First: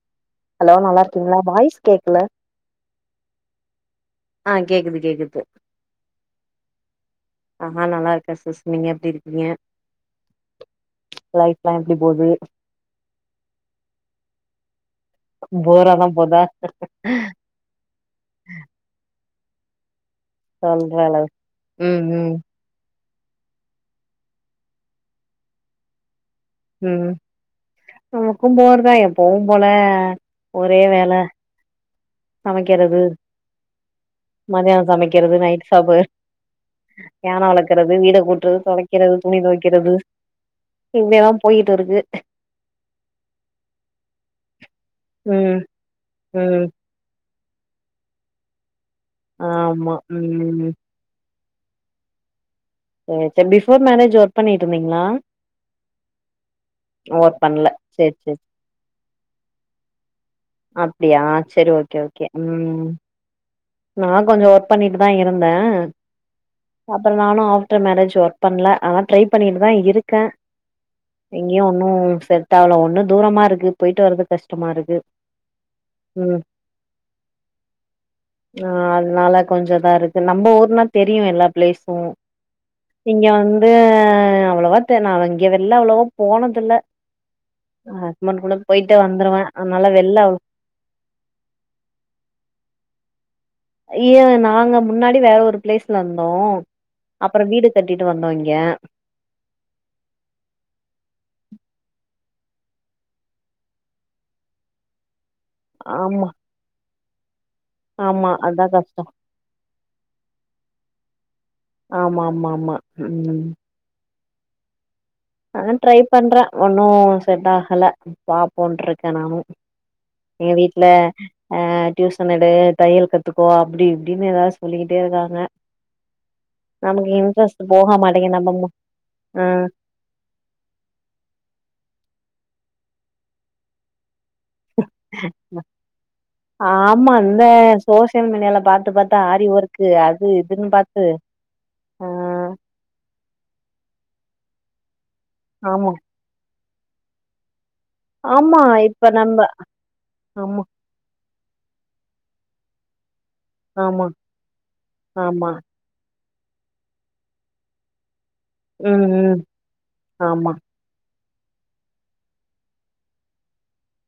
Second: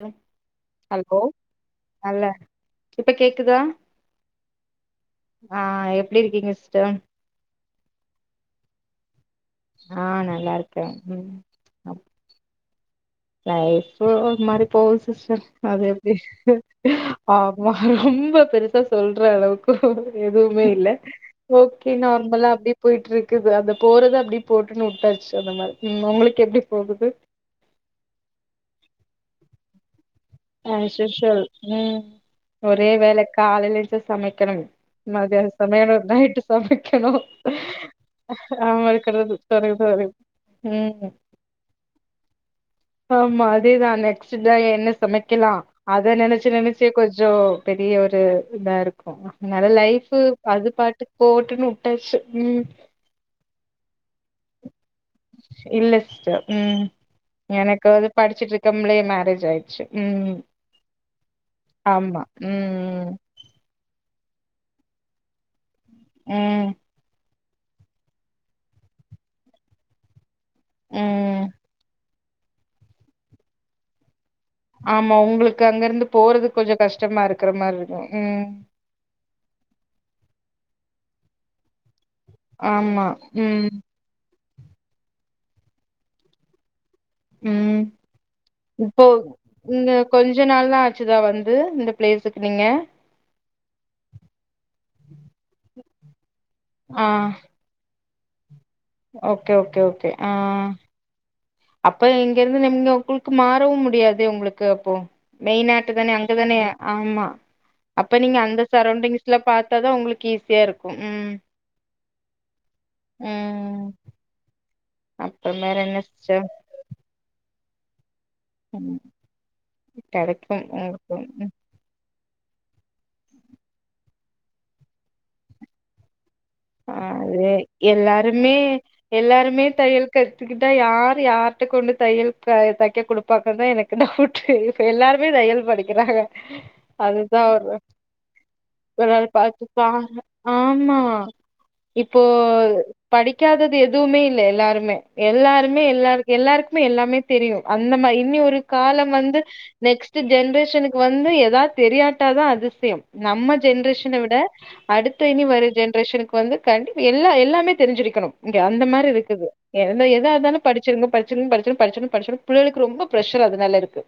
ம் ஹலோ நல்லா இருக்கீங்ளா வாய்ஸ் கேக்ல இப்ப கேக்குதா ஆ கேக்குது கேக்குது ஆ எப்டி இருக்கீங்க சிஸ்டர் அ ஆ நா நல்லா இருக்கே சிஸ் நீங்க எப்டி இருக்கீங்க ஆ நல்லா இருக்கே லைஃப் லா எப்டி போது லைஃப்பு ஒரு மாரி போது சிஸ்டர் அது போரா தா அப்டி போதா அ ரொம்ப பெருசா சொல்ற அளவுக் எதுவுமே இல்ல சொல்ற அளவு ஓகே ம் ம் நார்மலா அப்டியே போய்ட்டு இருக்குது அத போறத அப்டியே போட்டுன்னு வுட்டாச்சு அந்த மாரி ம் உங்களுக்கு எப்டி போகுது ம் நமக்கு போரதா எப்பொவு போல ஒரே வேல ஆஸ்யூஸ்வல் ம் ஒரே சமைக்கிறது வேல காலேல்ல எச்சு சமெக்கணு மதியானோ சமைக்கிறது மத்யானோ நைட் சமயலு சாப்பு நைட்டு சமக்கெணு யான வளக்கறது வீட கூட்றது ஆமா [unintelligible] இன்மேதா போய்கிட் இருக்கு ஆமா அதேதா நெக்ஸ்டு தா என்ன சம க்கெலா ம் அத நனச்சு ம் நனச்சே கொஞ்சோ பெரிய ஒரு இதா இரு நல்ல ஆமா லைஃப்பு ம் அது பாட்டுக்கு போவட்டுன்னு வுட்டாச்சு ம் சேர் சேரி பிஃபோர் மேரேஜு வர்க் பண்ணிட்டு இருந்தீங்களா இல்ல சிஸ்டர் ம் ஒர்க் பண்ல எனக்காது சேரி சேரி படிச்சிட்டு இருக்கம்பளே மேரேஜ் ஆய்ருச்சு ம் அப்டியா சேரி ஆமா ஓகே ஓகே ம் ம் நா கொஞ்சோ ஒர்க் பண்ணிட்டு தா இருந்த ம் அப்பறோ நானு ஆ ஆஃப்டர் மேரேஜ் வர்க் பண்ல ஆனா ட்ரை பண்ணிட்டு தா இருக்கே ம் ம் எங்கயு ஒன்னு செட் டாவுல ஒன்னு தூரமா இருக்கு போய்ட்டு வரதுக்கஷ் ஆமா உங்களுக்கு அங்க இருந்து போறது கொஞ்சோ கஷ்டமா இருக்கற மாரி இருக்கு ம் ஆ அத்னால கொஞ்சோ இதா இருக்கு நம்ம ஊர்னா தெரியு எல்லா ப்ளேஸூ ஆமா. இங்க ம். வந்து அவ்ளொவா தெர் நா இங்க வெள்ல அவ்ளொவோ போனதில்ல ம். ஹஸ்பண்ட் கூட போய்ட்டே வந்துருவ அத்னால வெள்ல அவ் ஷிரா வந்து இந்த ப்ளேஸுக்கு நீங்க அய்ய நாங்க முன்னாடி வேற ஒரு ப்ளேஸ்ல இருந்தோ ஆ. அப்பறொ வீடு கட்டிட்டு வந்தோ இங்க ஓகே ஓகே ஓகே ஆ அப்ப இங்க இருந்து நிம்க உங்களுக்கு மாறவு முடியாது உங்களுக்கு அப்போ மெய்ன் ஆட்டு தானே ஆமா அங்கதானே ஆமா அப்ப ஆமா நீங்க அதா அந்த கஷ்டோ சரௌண்டிங்ஸ் ல்ல பாத்தாதா உங்களுக்கு ஈஸியா இருக்கு ம் ஆமா ஆமா ஆமா ம் அப்றம் ஆனா வேற ட்ரை என்ன பண்றே சிஸ்டர் ஒன்னு செட் ஆகல பாப்போ ம். போண்ருக்கே நானு ஏ கெடைக்கும் வீட்ல உங்களுக்கு. அ டியூசன் எடு தையல் கத்துக்கோ அப்பிடி இப்பிடின்னு எதாவது சொல்லிக்கிட்டே இருக்காங்க அ நமக்கு எ இன்ட்ரெஸ்ட் போக மாட்டேங்குது நம்ம எல்லாருமே மு ஆ எல்லாருமே தையல் கத்துக்கிட்டா யாரு யார்ட்ட கொண்டு தையல் தெக்க குடுப்பாங்கன்னு தா எனக்கு டவுட்டு இப்ப எல்லாருமே தையல் படிக்கிறாங்க ஆமா அதுதா இந்த ஒரு சோசியல் மீடியால பாத்து கொஞ்ச பாத்து நாள் ஆரி ஒர்க்கு பாத்துப்பாங்க அது இதுன்னு ஆமா பாத்து ஆ இப்போ படிக்காததது எதுவுமே இல்லே எல்லாருமே எல்லாருமே ஆமா எல்லா எல்லாருக்குமே எல்லாமே தெரியு அந்த மாரி இன்னி ஒரு ஆமா இப்ப காலம் நம்ப வந்து நெக்ஸ்ட் ஆமா ஜென்ரேஷனு வந்து எதாவ்து தெரியாட்டாதா அதிசயோ நம்ம ஆமா ஜென்ரேஷன விட அடுத்த இனி ஆமா வர ஜெனரேஷனுக்கு வந்து கண்டி எல்லா எல்லாமே தெரிஞ்சிருக்கணோ இங்க அந்த ம் மாரி ம் இருக்குது என்ன ஆமா எதாருந்தாலு படி ச்சிருங்க படிச்சிரு படிச்சிரு படிச்சிரு படிச்சிரு புள்ளைகளுக்கு ரொம்போ பிரஷரா அதனால இருக்கு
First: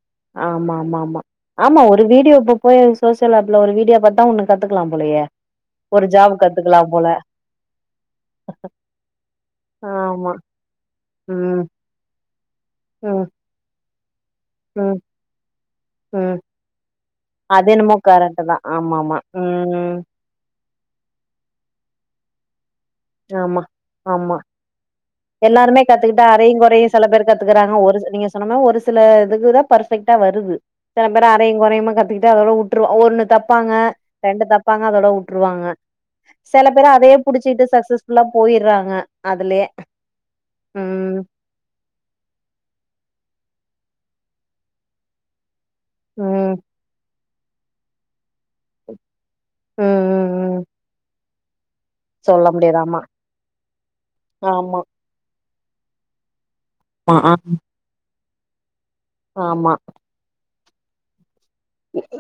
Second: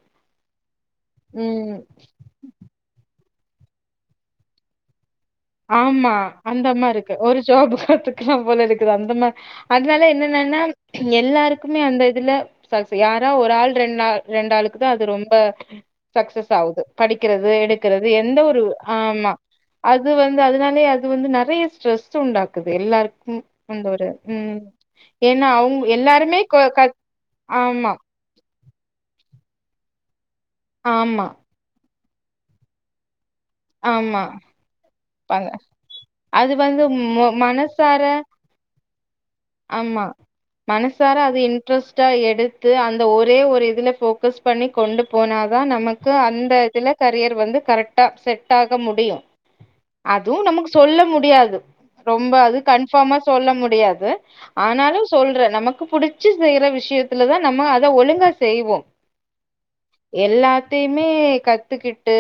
ஆமா ஆமா ஆமா ம். ஆமா ஒரு வீடியோ புக் போய் அங்க சோசியல் ஆப்ல ஒரு வீடியோ பாத்தா ஒன்னு கத்துக்கலா போலயே ஒரு ஆமா ஜாப் அந்த கத்துக்கலாம் போல மாரிக்கு ஒரு ஜோப் கத்துக்கல்லா போல இருக்கு அந்த மா அதனால ஆமா என்னன்னன்னா ம் எல்லாருக்குமே அந்த இதுல சல்சி ம் யாரோ ஒரு ஆள் ரெண்டு ஆள் ரெண்டாளுக்கு தா ம் அது ரொம்ப ம் சக்சஸ் ஆவுது படிக்கறது எடுக்கறது எந்த ஒரு ஆமா உம் அது வந்து அதனாலயே அது வந்து நெறைய ஸ்ட்ரெஸ் உண்டாக்குது எல்லாருக் ஆமா ஆமா ஏன்னா எல்லாருமே அவங்க கத்துக்கிட்டா எல்லாருமே அரையு கொ க கொறையு செல பேரு கத்துக்கறாங்க ஆமா ஒரு சில நீங்க சொன்ன மாரி ஒரு சிலருக்கு தா பர்ஃபெக்டா வருது செல பேரு ஆமா அரையு கொறையுமா கத்துக்கிட்டு அதோட உ ட்று ஒன்னு தப்பாங்க ஆமா ரெண்டு தப் பாங்க அதோட பாங்க உட்ருவாங்க அது செல வந்து பேரு அதையே மொ புடிச்சிட்டு சக் மனசார ஃபீஸ் ஃபுல்லா போயிர்றாங்க அதுலயே ம் இன்ட்ரஸ்ட்டா எடுத்து அந்த ஒரே ஒரு இதுல ஃபோக்கஸ் பண்ணி கொண்டு போனாதா நமக்கு அந்த ம் இதுல கரியர் வந்து கரெக்டா செட் ஆக முடியு ம் ம் அதுவு ம் நமக்கு சொல்ல முடியாது ரொம்ப சொல்ல அது முடியாது ஆமா கன்ஃபார்மா சொல்ல முடியாது ஆமா ஆனாலு சொல்ற நமக்கு புடிச்சு செய்ற விஷ் விஷயத்துல ஆமா தா நம்மோ அத ஒழுங்கா செய்வோ ஆமா எல்லாத்தையுமே கத்துக்கிட்டு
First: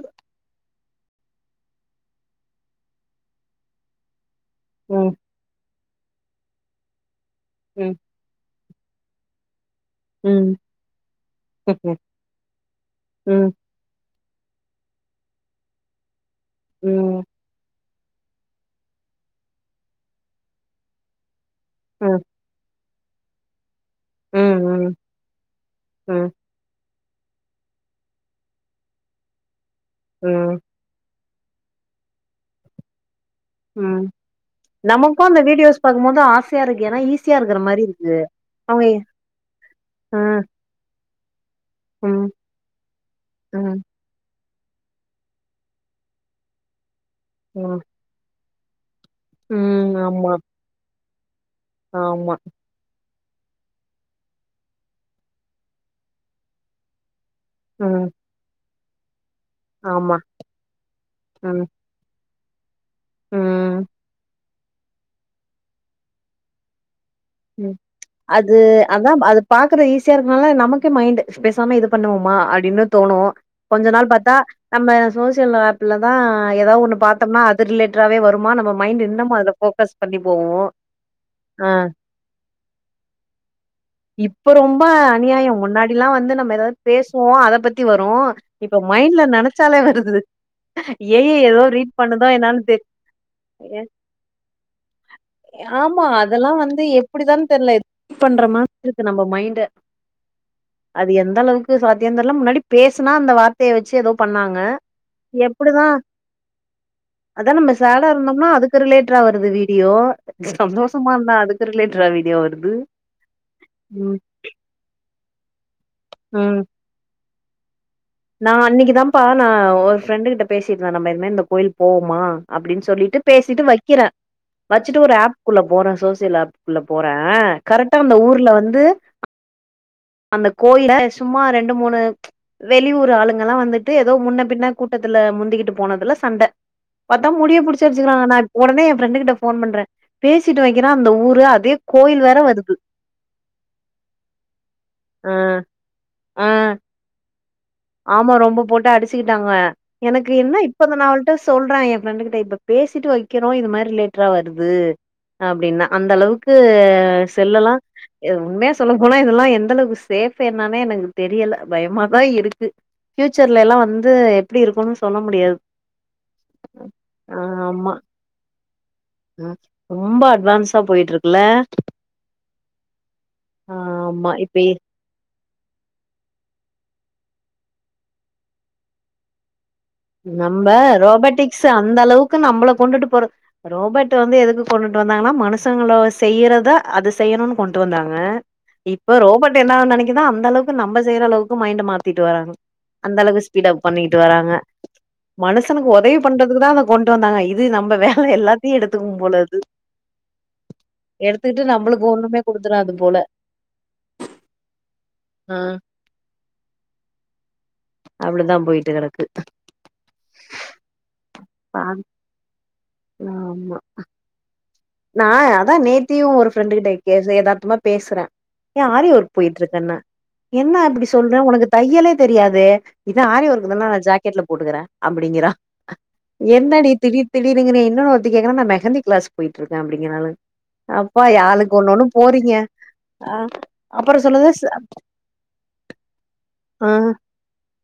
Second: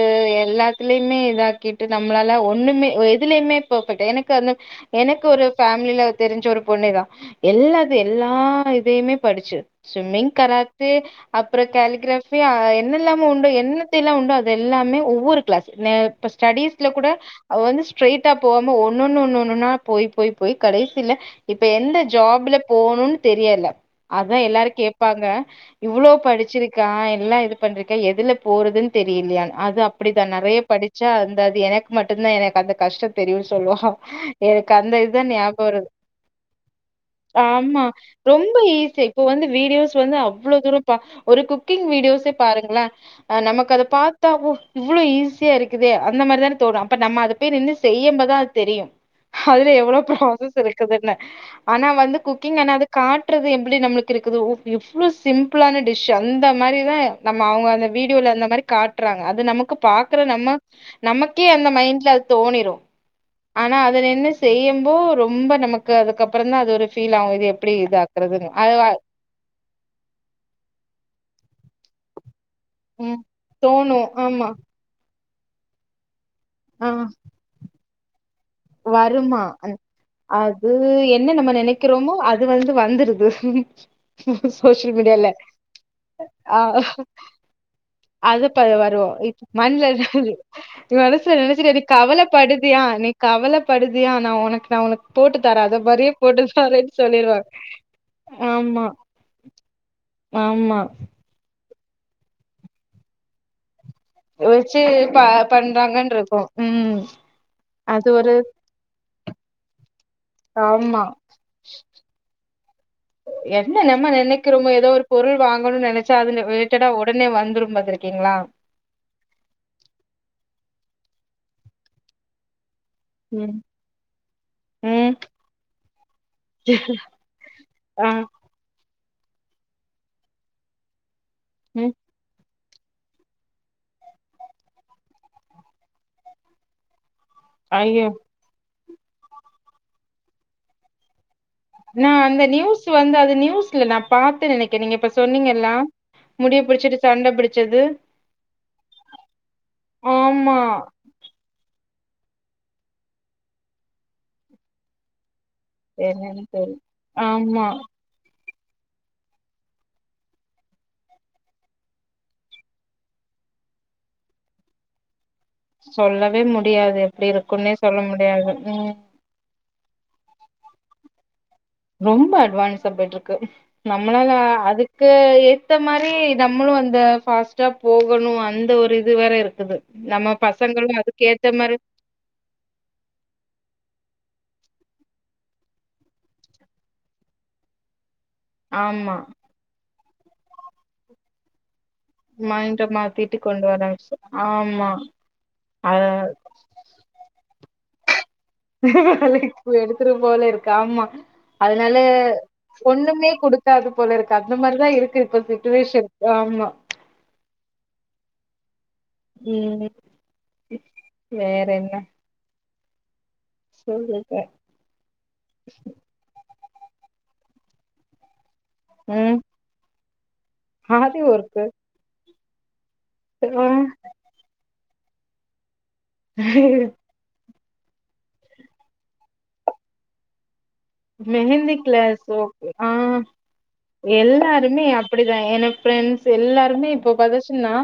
எல்லாத்துலயுமே இதாக்கிட்டு நம்மளால ஒ ண்ணுமே எதுலயுமே பர்ஃபெக்ட் எனக்கு அதுல ம் எனக்கு ஒரு ஃபேமிலல தெரிஞ்ச ஒரு பொண்ணுதா எல்லா ம் இது எல்லா இதையுமே படிச்சு ஸ்விம்மிங் ம் கராத்தே அப்புறோ கேலிகிராஃபி அ என்ன எல்லாமோ உண்டோ ம் என்ன டி எல்லா உண்டோ அது எல்லாமே ஒவ்வோரு கிளாஸ் இப்ப ஸ்டடிஸ்ல கூட ம் அவ வந்து ஸ்ட்ரைட்டா போகாம ஒன்னு ஒன்னு ஒன்னு ஒன்னு நா போய் போய் போய் கடைசியில இப்ப எந்த ம் ஜாப்ல போணோனு தெரியல அதா ம் எல்லாரு ம் கேப்பாங்க இவ்ளோ ம் படிச்சிரு க்கா எல்லா இது பண்ணிருக்க எதுல போறதுன்னு தெரியலையா அது அப்புடிதான் ம் நறைய படிச் சா அந்த அது எனக்கு மட்டுந்தா எனக்கு அந்த கஷ்டோ தெரியு சொல்லுவா ம் எனக்கு அந்த நமக்கு இதுதா ஞாபகோ வீடியோஸ் வருது பாக்கும்போது ஆசையா இருக்கு ஏன்னா ஈஸியா இருக்கிற மாரி ஆமா இருக்கு ரொம்ப அவங்க ஈஸி இப்போ வந்து வீடியோஸ் வந்து ஆ அவ்வளோ தூரோ ப ஒரு குக்கிங் ம் வீடியோஸே பாருங்களே அ நமக்கு ம் அத பாத்தாவோ இவ்வளோ ஈஸியா இருக்குதே அந்த மாதிரிதானே தோணோ அப்ப நம்ம அத பேயி நின்னு ம் செய்யும்பதா அது தெரிய அதுல ம் எவ்வளவு ஆமா ப்ராசஸ் இருக்குதுன்னு ஆனா வந்து ஆமா குக்கிங் ஆனா அதுக்கு காட்றது எப்டி நம்மளுக்கு இருக்குது எவ்ளோ சிம்பிளான டிஷ்ஷு அந்த மாதிரிதா நம்ம அவங்க அந்த ம் வீடியோல அந்த மாதிரி காட்டுறாங்க அது நமக்கு ஆமா பாக்குற நம்ம நமக்கே ம் அந்த மைண்ட்ல அது தோணிரோ ஆனா ம் அது நின்னு செய்யும்போ ரொம்ப நமக்கு அதுக்கப்புறோ தா அது ஒரு ஃபீல் ஆவோ ம் அது அதா பா அது பாக்குற ஈஸியா இருக்கனால நமக்கே மைண்டு பேசாம இது பண்ணுவோமா அப்டீன்னு தோணோ ம் கொஞ்ச தோணு நாள் பாத்தா ஆமா நம்ம சோசியல் ஆப்ல தா எதாவது ஆ ஒண்ணு பாத்தோம்னா அது ரிலேட்டடாவே வருமா நம்ம மைண்ட் இன்னமு வருமா அதுல அந் ஃபோக்கஸ் பண்ணி போவு அது என்ன நம்ம ஆ நெனைக்கிறோமோ அது அது வந்து வந்துருது இப்ப ரொம்ப சோசியல் மீடியால அநியாயம் முன்னாடி எல்லா வந்து நம்ம ஆ எதாவது பேசுவோ அத பத்தி வரு இப்ப மைண்ட்ல நெனை மண்லனாலு நீ மனசு ஏதோ நினைச்ச நீ ரீட் பண்ணுதோ என்னான்னு கவலைப்படுதுயா தெரி நீ கவலைபடுதியா நா உனக்கு நா உனக்கு போட்டு தரே அத மாறியே போட்டு தரேன் அது எப்படிதான் தெரியல பண்ற மாதிரி இருக்கு நம்ம மைண்ட ஆமா அது எந்த அளவுக்கு சாத்தியன் தெர்ல முன்னாடி பேசுனா அந்த வார்த்தைய வெச்சு எதோ வச்சு ப பண்றாங்கன் இருக்கு ம் அதா நம்ம சாடா அது ஒரு இருந்தோம்னா அதுக்கு ரிலேட்டா வருது வீடியோ ஆமா சந்தோஷமா இருந்தா அதுக்கு ரிலேட்டரா வீடியோ வருது என்ன நம்ம ம் நினைக்கிறோமோ எதோ ஒரு பொருள் வாங்கணு நெனை ச்சாலு ம் ரிலேட்டா உடனே வந்துரும் பாத்துருக்கீங்களா நா அன்னைக்கு தா ப்பா நா ஒரு ஃப்ரெண்டு கிட்ட பேசிட்டுந்தே நம்ம எதுமே இந்த கோயில் போவோமா அப்படின்னு சொல்லி ட்டு ம் பேசிட்டு வைக்கிறே வச்சுட்டு ஒரு ம் ஆப்க்குள்ள போறே சோசியல் ஆப்க்குள்ள போறே கரெக்டா ஆ அந்த ஊர்ல வந்து அந்த கோயில சும்மா ரெண்டு ம் மூணு வெளியூர் ஆளுங்கல்லா வந்துட்டு எதோ முன்ன பின்ன கூட்டத்துல முந்திகிட்டு போனதுல சண்டை பாத்தா முடிய புடிச்சு ஐயோ அடிச்சுக்குறாங்க நா உடனே என் ஃப்ரெண்டு கிட்ட ஃபோன் பண்றே பேசிட்டு வைக்கிறே அந்த ஊரு அது நா அந்த நியூஸ் வந்து அது நியூஸ்ல நா பா்த்தே நினைக்கே நீங்க இப்ப ஆ சொன்னீங்கல்ல ஆ முடிய பிடிச்சிட்டு சண்டை பிடிச்சது ஆமா ரொம்ப போட்டு அடிச்சிக்கிட்டாங்க எனக்கு ஆமா என்ன இப்ப இந்த நாள் சொல்றே என் ஃப்ரெண்டு கிட்ட இப்ப பேசிட்டு வைக்கிறோ இது மாதிரி ரிலேட்ரா வருது அப்படின்னா அந்த என்னன்னு அளவுக்கு தெரில ஆமா செல்லலா உண்மைய சொல்ல போனா இதெல்லா எந்த அளவுக்கு சேஃப் என்னானே எனக்கு தெரியல பயமாதா இருக்கு ஃபியூச்சர்ல எல்லா வந்து எப்டி இருக்குனு சொல்ல முடியாது சொல்லவே முடியாது எப்டி ஆ இருக்கும்ன்னே ஆமா. சொல்ல முடியாது ம் ம் ரொம்ப அட்வான்ஸா போயிட்டு இருக்குல ரொம்ப அட்வான்ஸ்ஸா போயிட்டு இருக்கு ஆமா நம்மளால இப்பயே அது க்கு ஏத்த மாரி நம்மளு அந்த ஃபாஸ்ட்டா போகணு அந்த ஒரு இது வேற இருக்குது நம்ம பசங்களு அதுக்கு ஏத்த ரோபோட்டிக்ஸ் மாரி அந்த அளவுக்கு நம்மள கொண்டுட்டு போற ரோபட் வந்து எதுக்கு கொண்டுட்டு வந்தாங்கன்னா மனுஷங்களள செய்யறத அது செய்யணுனு கொண்டுட்டு வந்தாங்க ஆமா இப்ப ரோபர்ட் என்னா நினைக்குதா அந்த அளவுக்கு நம்ம செய்ற அளவுக்கு மைண்ட மா த்திட்டு வராங்க மைண்ட அந்த மாத்திட்டு அளவுக்கு கொண்டு ஸ்பீட் அப் பண்ணிட்டு வராங்க ஆமா மனுஷனுக்கு அத உதவி பண்றதுக்கு தா அதை கொண்டு வந்தாங்க இது நம்ம வேலை எல்லாத் வேலைக்கு எடுத்துட்டு போல இருக்க ஆமா எடுத்துக்கிட்டு அதனால நம்மளுக்கு ஒண்ணுமே குடுத்துறாது போல ஒண்ணுமே குடுக்காது போல இருக்கு அந்த மாரிதா இருக்கு இப்ப ஆ சிட்டுவேஷன் ஆமா அப்படிதா போயிட்டு கெடக்கு ம் வேற என்ன ஆம் சொல்லிட்டே நா அதா நேத்தியு ஒரு ஃப்ரெண்டுகிட்ட எதார்த்தமா பேசுறே என் ஆரி ஒர்க் ம் போயிட்டு இருக்கேன்னா என்ன அப்படி ஆரி சொல்ற ஒர்க்கு உனக்கு தையலே தெரியாதே இதா ஆரி ஆ ஒர்க்கு தானே நா ஜாக்கெட்ல போட்டுக்கிறே அப்படிங்கறா என்னடி திடீர் தீடிர்ன்னு நீ இன்னெருத்தி கேட்குற நா மெகந்தி கிளாஸ்க்கு போயிட்டுக்கே அப்டிங்கராலுங்க மெஹந்தி கிளாஸ் ஓ ஆ அப்புறம் சொல்லுது ச எல்லாருமே அப்டிதா எனக் பிரண்ட்ஸ் ஆ எல்லாருமே இப்போ பதச்சுன்னா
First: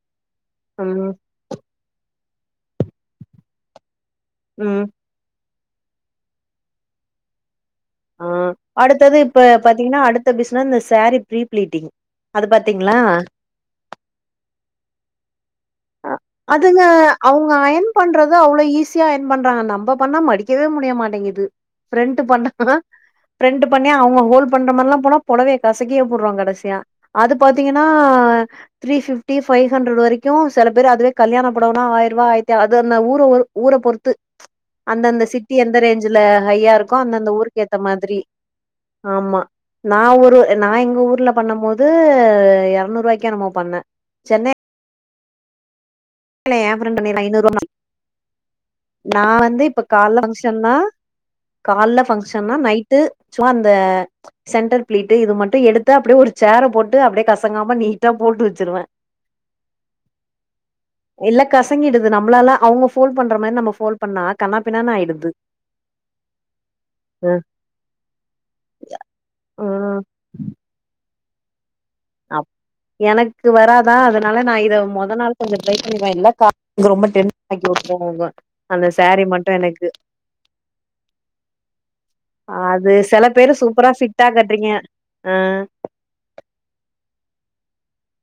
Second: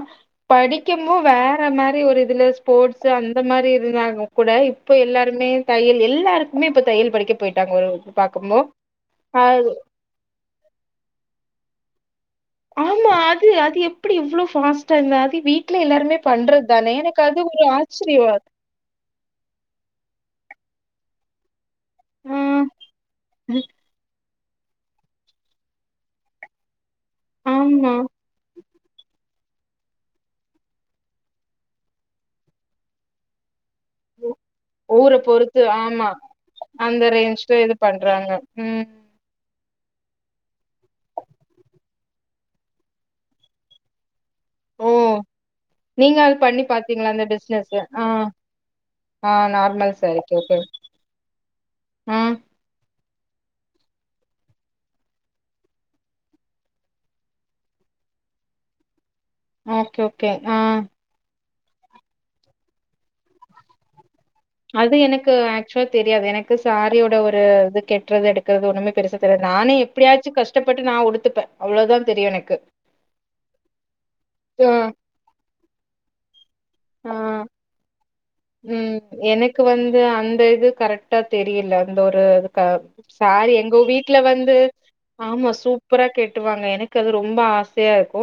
ம் படிக்கமோ வேற அ மாரி ஒரு இதுல ஸ்போர்ட்ஸ் அந்த மாரி இருந்தாங்க கூட ம் இப்ப எல்லாருமே தையல் எல்லாருக்குமே இப்ப தையல் படிக்க போயிட்டாங்க ஒரு ஆ பாக்கும்போ அடுத்தது இப்ப அது பாத்தீங்கன்னா அடுத் த பீசனஸ் இந்த சேரீ ப்ரீ பிளீட்டிங் அது பாத்தீங்களா ஆமா அது அது எப்டி இவ்ளோ பாஸ்ட்டா இருந்த அது வீட் ல அ எல்லாருமே பண்றது அதுங்க தானே எனக்கு அது ஒரு ஆச்சரியோ ஈசியா அயன் பண்றாங்க நம்ம பண்ணா மடிக்கவே முடியமாட்டேங்குது பிரெண்ட் ஆ பண்ண பிரெண்ட் பண்ணி அவுங்க ஹோல் பண்ற மாதிரல்லா போனா புடவைய கசகியா போடுவாங்க கடைசியா அது பாத்தீங்கன்னா ஆமா த்ரி பிவ்ட்டி வைவ் ஹன்டர்ட் வரைக்கு சில பேர் அதுவே கல்யாண புடவன்னா ஆயிரூபா ஆயிரத்தி அது அந்த ஊர் ஊர பொறுத் து ஊர அந்தந்த சிட்டி பொறுத்து எந்த ஆமா ரேஞ்ச்ல ஹையா இருக்கோ அந்த அந்தந்த ரேஞ்ச்ல ஊருக்கு இது ஏத்த மாதிரி பண்றாங்க ம் ஆமா நா ஒரு நா எங்க ஊர்ல பண்ண போது எறநூறு ரூவாய்க்கு என்னமோ பண்ணே சென்னை ஓ நீங்க அது பண்ணி என் ஃப்ரெண்ட் பாத்தீங்களா பண்ணிருக்கா அந்த ஐநூறுவா பிசினஸ் அ நா வந்து இப்ப கால்ல ஓகே பங்க்ஷன்னா கால்ல ஆ பங்க்ஷன்னா நைட்டு சும்மா அந்த சென்டர் பிளிட்டு இது மட்டு எடுத்து அப்டியே ஒரு சேர போட்டு அப்டியே கசங்காம நீட்டா போட்டு வச்சிருவே ஓகே ஓகே ஆ இல்ல கசங்கிடுது நம்மளால அவுங்க ஃபோல் பண்ற மாரி நம்ம ஃபோ பண்ணா கண்ணா அது எனக்கு ஆக்சுவால தெரியாது எனக்கு சாரியோட ஒரு இது கெட்டுறது எடுக்கது ஒண்ணுமே பெருசா தெரியாது நானே எப்டியாச்சு கஷ்டப்பட்டு நா உடுத்துப்பே அவ்ளோதா தெரியு அப் எனக்கு எனக்கு வராதா அதுனால நா ஆ இத முத நாள் கொஞ்சோ டிரை பண்ணவே இல்ல இங்க ரொம்ப ஆ டென் ஆக்கி விட்டுங்க ம் எனக்கு வந்து அந்த இது கரெக்டா தெரியல அந்த ஒரு அது சில பேரு சூப்பரா ஃபிட்டா கட்டுறீங்க அ ஆமா சூப்பரா கெட்டுவாங்க எனக்கு அது ரொம்ப ஆசையா இருக்கு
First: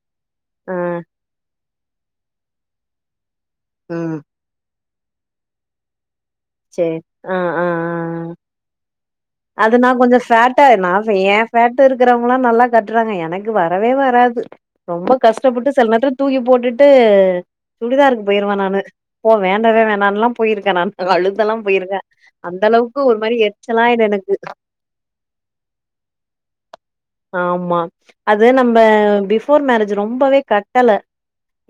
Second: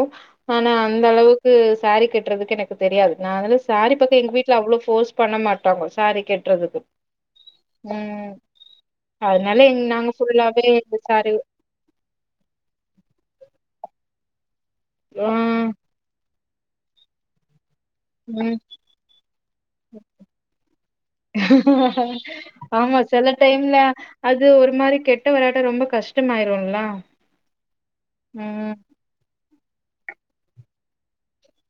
ஆனா ஆ அந்த அளவுக்கு சரி கட்டுறதுக்கு எனக்கு தெரியாது நா அதுல சரி ம் பக்கம் எங்க வீட்டுல அவ்ளவு போஸ் பண்ண மாட்டாங்க சரீ கெட் சேரி ஆ ஆ ஆ ஆ அதனால எங் அதுனா நாங்க கொஞ்ச ஃபேட்டா ஃபுல்லாவே இருந்த இந்த சாரி அப்பயே ஃபேட்டா இருக்கிறவங்களா நல்லா கட்டுறாங்க எனக்கு வரவே வராது ரொம்ப ஆ கஷ்டப்பட்டு சில நேரத்துல தூக்கி போட்டுட்டு சுடிதாருக்கு ம். போயிருவே நானு போ வேண்டவே வேண்டான் எல்லா போயிருக்கே நானு அழு ஆமா சில டைம்ல எரிச்சலாயிடு எனக்கு அது ஒரு மாரி கெட்ட வராட்டா ரொம்ப கஷ் டமாயிருல்ல ஆமா அது நம்ம பிவோர் மேரேஜ் ரொம்பவே கட்டல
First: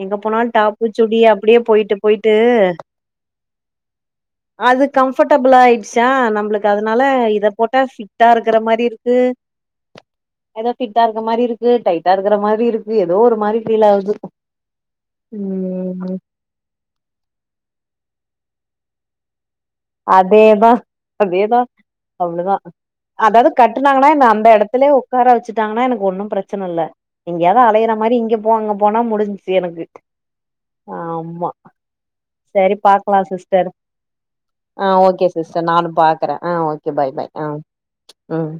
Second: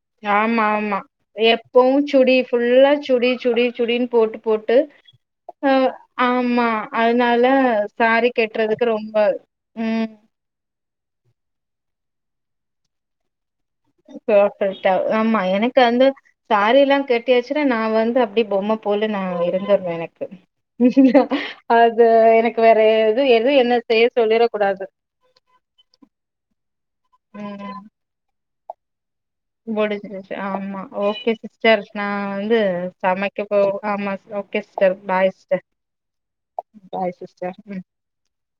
எங்க போனாலு ஆமா, டாப்பு ஆமா. சுடி அப்டியே போயிட்டு எப்பவும் சுடி போயிட்டு ஃபுல்லா சுடி சுடி சுடின் போட்டு போட்டு அது கம்ஃபர்ட்டபிளா அ ஆயிடுச்சா ஆமா நம்பளுக்கு அதுனால அதனால இத போட்டா சாரி ஃபிட்டா இருக்குற மாரி கெட்டுறதுக்கு ரொம்ப இருக்கு ம் ஏதோ ஃபிட்டா இருக்க மாரி இருக்கு டைட்டா இருக்குற மாரி இருக்கு ஏதோ ஒரு மாரி ஃபீல் ஆகுது [unintelligible] ஆமா எனக்கு அந்த ம் சாரியெல்லா கெட்டியாச்சுன்னா நா வந்து அப்டியே பொம்ம போல நா இருந்து வே எனக்கு அதேதா அதேதா அது அவ்ளோதா எனக்கு வேற இது எது என்ன செய் சொல்லிற கூடாது உக்காரா வச்சுட்டாங்கன்னா எனக்கு ஒன்னும் பிரச்சன இல்ல எங்கயாது ம் அலையற மாரி இங்கே போ அங்க போனா முடிஞ் முடிஞ்சிருச்சு ஆம்மா ஓகே சிஸ்டர் நா வந்து சரி பாக்கலா சமைக்க போ சிஸ்டர் ஆம்மா ஆ ஓகே சிஸ்டர் நானும் பாக்கறே ஆ ஓகே பைய் பாய் பைய் ஆ சிஸ்டர் ம் ம்